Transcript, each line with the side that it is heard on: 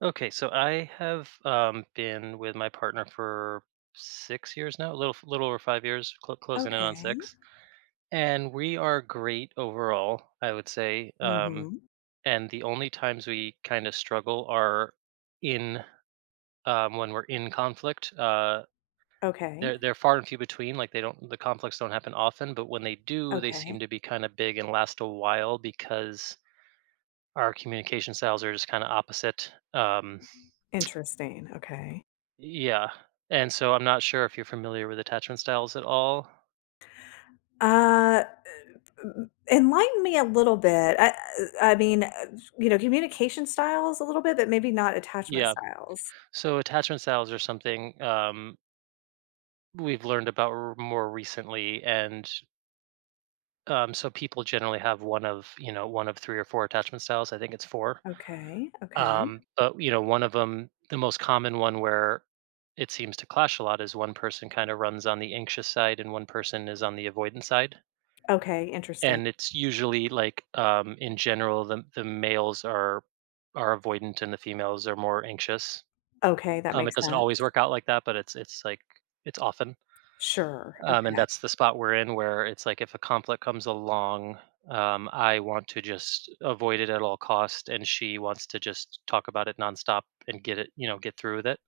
right: Okay, so I have been with my partner for 6 years now, a little over 5 years, closing in on
left: Okay.
right: 6, and we are great overall, I would say.
left: Mhm.
right: And the only times we kind of struggle are in when we're in conflict.
left: Okay.
right: They're far and few between. Like the conflicts don't happen often, but when they do, they seem
left: Okay.
right: to be kind of big and last a while because our communication styles are just kind of opposite.
left: Interesting, okay.
right: Yeah, and so I'm not sure if you're familiar with attachment styles at all.
left: Uh, m Enlighten me a little bit. I mean, you know, communication styles a little bit, but maybe not attachment
right: Yeah,
left: styles.
right: so attachment styles are something we've learned about more recently, and so people generally have one of 3 or 4 attachment styles. I think it's 4,
left: Okay, okay.
right: but you know one of them, the most common one where it seems to clash a lot, is one person kind of runs on the anxious side and one person is on the avoidance side.
left: Okay, interesting.
right: And it's usually like in general the males are avoidant and the females are more anxious.
left: Okay, that
right: It
left: makes
right: doesn't always
left: sense.
right: work out like that, but it's like it's often.
left: Sure,
right: And
left: okay.
right: that's the spot we're in, where it's like if a conflict comes along, I want to just avoid it at all cost and she wants to just talk about it nonstop and get through with it.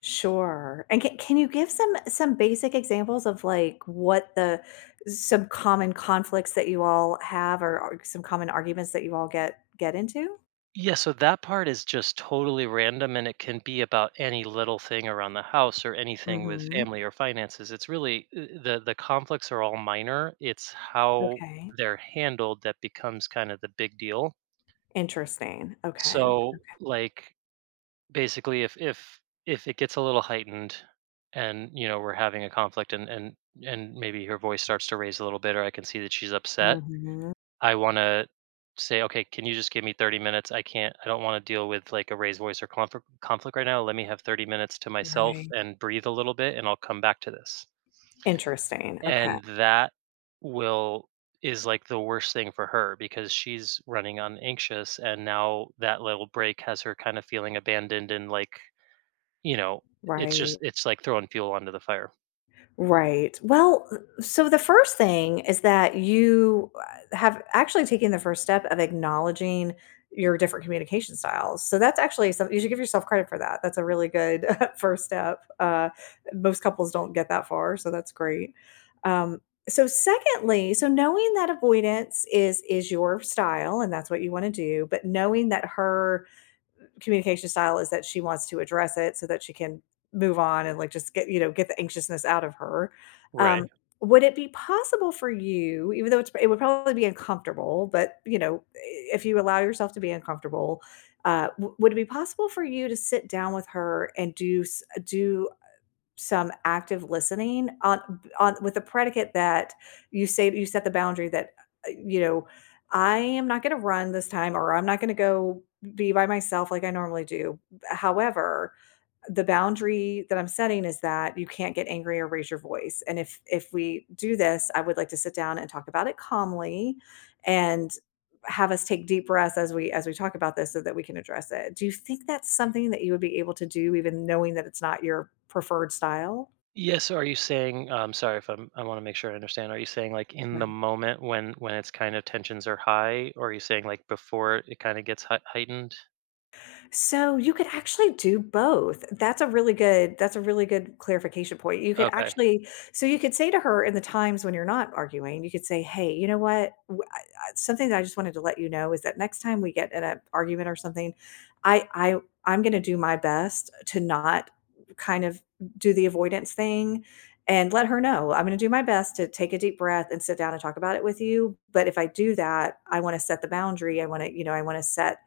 left: Sure, and can you give some basic examples of, like, what the some common conflicts that you all have or ar some common arguments that you all get into?
right: Yeah, so that part is just totally random, and it can be about any little thing around the house or anything with
left: Mhm.
right: family or finances. It's really the conflicts are all minor. It's how
left: Okay.
right: they're handled that becomes kind of the big deal.
left: Interesting. Okay.
right: So like, basically, if if it gets a little heightened and you know we're having a conflict, and maybe her voice starts to raise a little bit, or I can see that she's upset,
left: Mhm.
right: I wanna say, "Okay, can you just give me 30 minutes? I don't wanna deal with, like, a raised voice or conflict right now. Let me have 30 minutes to myself
left: Right.
right: and breathe a little bit, and I'll come back to this."
left: Interesting. Okay.
right: And that will is, like, the worst thing for her, because she's running on anxious, and now that little break has her kinda feeling abandoned and, like, you know, it's just
left: Right.
right: it's like throwing fuel onto the fire.
left: Right. Well, so the first thing is that you have actually taken the first step of acknowledging your different communication styles. So that's actually something you should give yourself credit for that. That's a really good first step. Most couples don't get that far, so that's great. Um, so secondly, so knowing that avoidance is your style and that's what you want to do, but knowing that her communication style is that she wants to address it so that she can move on and like just get you know get the anxiousness out of her
right: Right.
left: um would it be possible for you, even though it would probably be uncomfortable, but you know, if you allow yourself to be uncomfortable, would it be possible for you to sit down with her and do do some active listening on with the predicate that you say you set the boundary that, you know, "I am not gonna run this time," or, "I'm not gonna go be by myself like I normally do. However, the boundary that I'm setting is that you can't get angry or raise your voice. And if we do this, I would like to sit down and talk about it calmly and have us take deep breaths as we talk about this so that we can address it. Do you think that's something that you would be able to do even knowing that it's not your preferred style?"
right: Yes. Are you saying? Sorry if I'm. I want to make sure I understand. Are you saying like in the moment when it's kind of tensions are high, or are you saying like before it kind of gets heightened?
left: So you could actually do both. That's a really good clarification point. You could
right: Okay.
left: actually, so you could say to her in the times when you're not arguing. You could say, "Hey, you know what? Something that I just wanted to let you know is that next time we get in an argument or something, I I I'm going to do my best to not kind of do the avoidance thing." And let her know, "I'm going to do my best to take a deep breath and sit down and talk about it with you. But if I do that, I want to set the boundary. I want to, you know, I want to set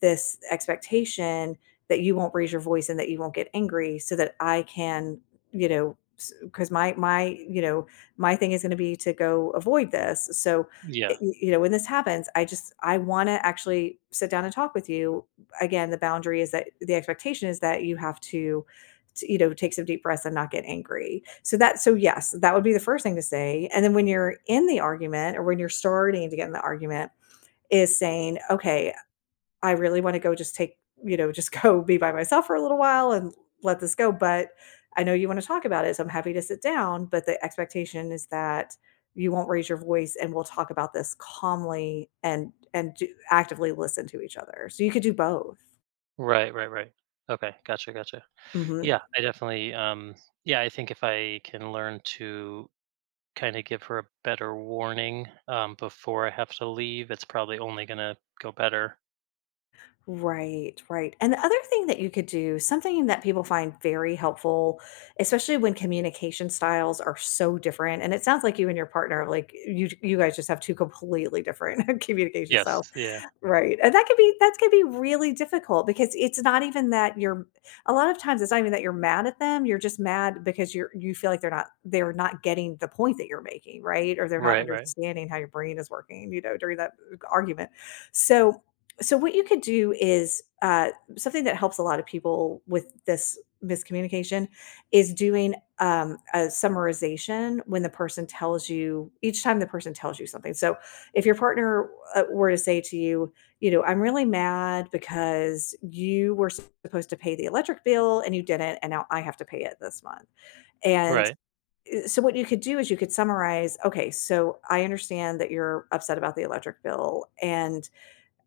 left: this expectation that you won't raise your voice and that you won't get angry so that I can, you know, because my you know my thing is going to be to go avoid this, so
right: Yeah.
left: you know, when this happens, I just I want to actually sit down and talk with you. Again, the boundary is that the expectation is that you have to, you know, take some deep breaths and not get angry." so that so yes, that would be the first thing to say, and then when you're in the argument or when you're starting to get in the argument is saying, "Okay, I really want to go just take, you know, just go be by myself for a little while and let this go. But I know you want to talk about it. So I'm happy to sit down. But the expectation is that you won't raise your voice and we'll talk about this calmly, and actively listen to each other." So you could do both.
right: Right. Right. Right. Okay. Gotcha. Gotcha.
left: hmm
right: Yeah. I definitely. Yeah. I think if I can learn to kind of give her a better warning before I have to leave, it's probably only gonna go better.
left: Right, right. And the other thing that you could do, something that people find very helpful, especially when communication styles are so different. And it sounds like you and your partner, like you guys just have two completely different communication styles.
right: Yes. Yeah.
left: Right, and that could be, really difficult because it's not even that you're, a lot of times it's not even that you're mad at them. You're just mad because you feel like they're not getting the point that you're making, right? Or they're not
right: Right. Right.
left: understanding how your brain is working, you know, during that argument. So, so what you could do is, something that helps a lot of people with this miscommunication is doing a summarization when the person tells you, each time the person tells you something. So if your partner, were to say to you, you know, "I'm really mad because you were supposed to pay the electric bill and you didn't, and now I have to pay it this month." And,
right: Right.
left: so what you could do is you could summarize, "Okay, so I understand that you're upset about the electric bill, and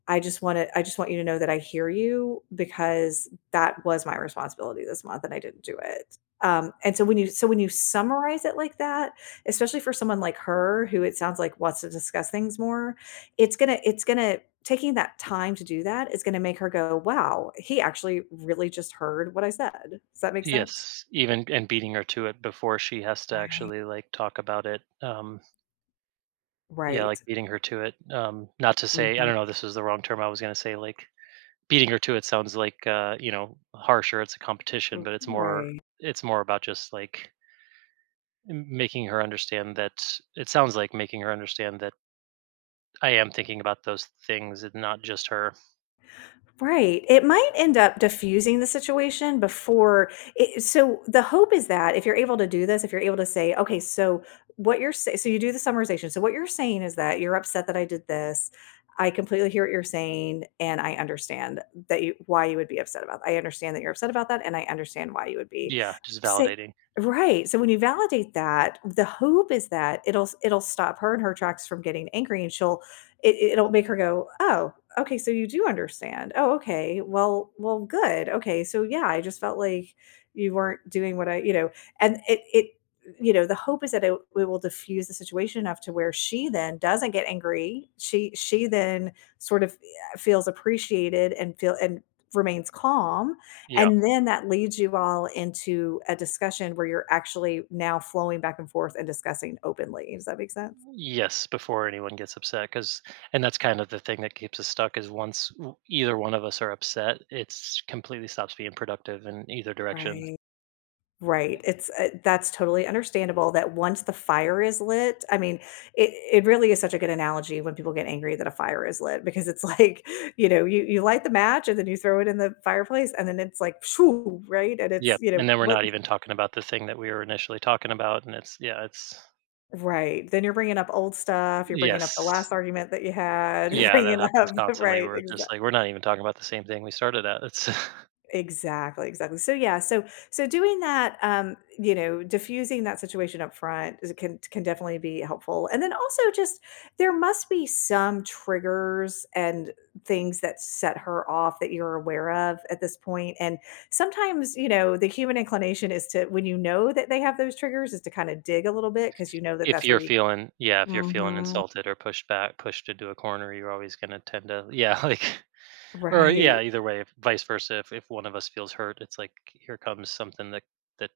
left: I just want you to know that I hear you because that was my responsibility this month and I didn't do it." And so when you summarize it like that, especially for someone like her who, it sounds like, wants to discuss things more, it's gonna, taking that time to do that is gonna make her go, wow, he actually really just heard what I said. Does that make sense?
right: Yes, even and beating her to it before she has to
left: Right.
right: actually, like, talk about it, yeah,
left: Right.
right: like, beating her to it, not to say, I
left: Mhm.
right: don't know, this is the wrong term, I was gonna say, like, beating her to it sounds like, you know, harsh, or it's a competition, but
left: Right.
right: it's more about just, like, m making her understand that it sounds like making her understand that I am thinking about those things and not just her.
left: Right. It might end up diffusing the situation before it, so the hope is that if you're able to do this, if you're able to say, "Okay, so what you're say so you do the summarization. So what you're saying is that you're upset that I did this. I completely hear what you're saying, and I understand that you why you would be upset about I understand that you're upset about that, and I understand why you would be."
right: Yeah, just
left: Say
right: validating.
left: Right. So when you validate that, the hope is that it'll stop her in her tracks from getting angry, and she'll, it'll make her go, "Oh, okay, so you do understand. Oh, okay. Well, well, good. Okay, so yeah, I just felt like you weren't doing what I," you know, and it, it, you know, the hope is that it will diffuse the situation enough to where she then doesn't get angry. She then sort of, feels appreciated and feel and remains calm,
right: Yeah.
left: and then that leads you all into a discussion where you're actually now flowing back and forth and discussing openly. Does that make sense?
right: Yes, before anyone gets upset, because and that's kind of the thing that keeps us stuck is once either one of us are upset, it's completely stops being productive in either direction.
left: Right. Right, it's, that's totally understandable that once the fire is lit, I mean, it really is such a good analogy when people get angry that a fire is lit, because it's like, you know, you light the match and then you throw it in the fireplace and then it's like, "Phew," right? And it's,
right: Yep,
left: you know,
right: and then we're
left: what.
right: not even talking about the thing that we were initially talking about, and it's yeah, it's
left: Right, then you're bringing up old stuff, you're bringing up the
right: yes,
left: last argument that you had, you're
right: yeah, that
left: bringing
right: happens
left: up
right: constantly.
left: right,
right: We're just
left: exactly.
right: like we're not even talking about the same thing we started at. It's
left: Exactly, exactly. So yeah, so so doing that, you know, diffusing that situation up front can definitely be helpful. And then also, just there must be some triggers and things that set her off that you're aware of at this point. And sometimes, you know, the human inclination is to, when you know that they have those triggers, is to kind of dig a little bit because you know that
right: if
left: that's where
right: you're
left: you.
right: feeling yeah, if you're feeling
left: Mhm.
right: insulted or pushed back, pushed into a corner, you're always gonna tend to, yeah, like. Or
left: Right.
right: yeah, either way, if vice versa, if one of us feels hurt, it's like here comes something that that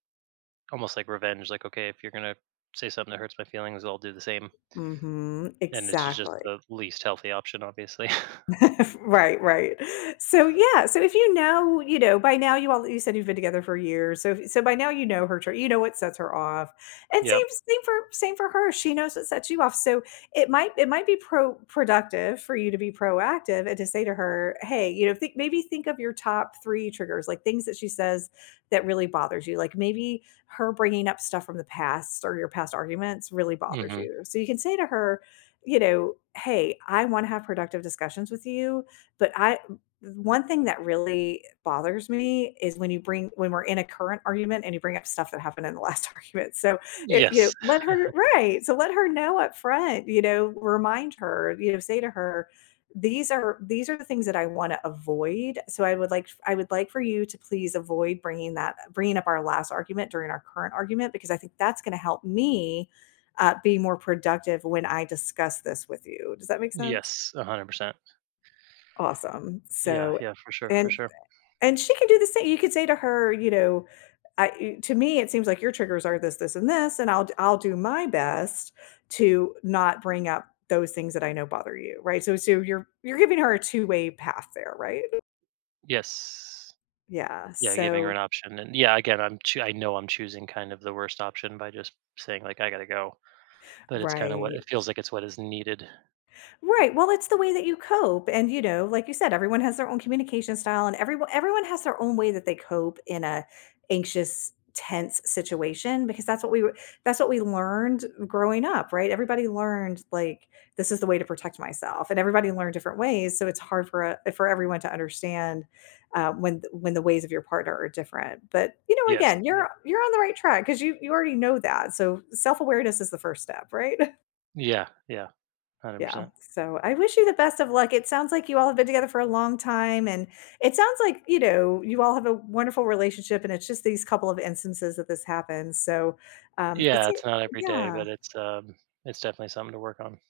right: almost like revenge. Like okay, if you're gonna say something that hurts my feelings, I'll do the same.
left: Mhm.
right: And it's just
left: Exactly.
right: the least healthy option, obviously.
left: Right, right. So yeah, so if you know, you know, by now, you all, you said you've been together for years. So if- so by now you know her trait. You know what sets her off. And
right: Yep.
left: same for her. She knows what sets you off. So it might be productive for you to be proactive and to say to her, "Hey, you know, think, maybe think of your top three triggers, like things that she says that really bothers you. Like maybe her bringing up stuff from the past or your past arguments really bothers
right: Hmm.
left: you." So you can say to her, you know, "Hey, I wanna have productive discussions with you, but I, one thing that really bothers me is when you bring when we're in a current argument and you bring up stuff that happened in the last argument," so, it you know,
right: Yes.
left: let her. Right, so let her know up front. You know, remind her, you know, say to her, "These are, these are the things that I wanna avoid, so I would like for you to please avoid bringing up our last argument during our current argument, because I think that's gonna help me, be more productive when I discuss this with you." Does that make sense?
right: Yes. 100%.
left: Awesome.
right: Yeah.
left: So,
right: Yeah. For sure. For
left: and
right: sure.
left: and she can do the same. You could say to her, you know, "I, to me, it seems like your triggers are this, this, and this, and I'll do my best to not bring up those things that I know bother you," right? So, so you're giving her a two-way path there, right?
right: Yes.
left: Yeah.
right: Yeah. Giving her an
left: So,
right: option, and yeah, again, I'm I know I'm choosing kind of the worst option by just saying like I gotta go, but it's kind of what it
left: right.
right: feels like. It's what is needed.
left: Right. Well, it's the way that you cope. And, you know, like you said, everyone has their own communication style, and everyone has their own way that they cope in a anxious, tense situation, because that's what we were, that's what we learned growing up, right? Everybody learned like this is the way to protect myself, and everybody learned different ways. So it's hard for a for everyone to understand when the ways of your partner are different. But you know,
right: Yes.
left: again,
right: Yeah.
left: you're on the right track because you already know that. So self awareness is the first step, right?
right: Yeah. Yeah. Hundred
left: Yeah,
right: percent.
left: so I wish you the best of luck. It sounds like you all have been together for a long time, and it sounds like, you know, you all have a wonderful relationship, and it's just these couple of instances that this happens, so, it's.
right: Yeah, it's not every day,
left: Yeah,
right: but it's definitely something to work on.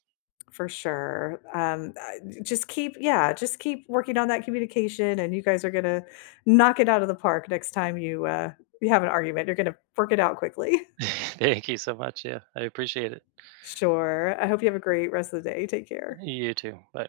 left: for sure. Just keep, yeah, just keep working on that communication, and you guys are gonna knock it out of the park next time you, you have an argument. You're gonna work it out quickly.
right: Thank you so much, yeah, I appreciate it.
left: Sure, I hope you have a great rest of the day. Take care.
right: You too, bye.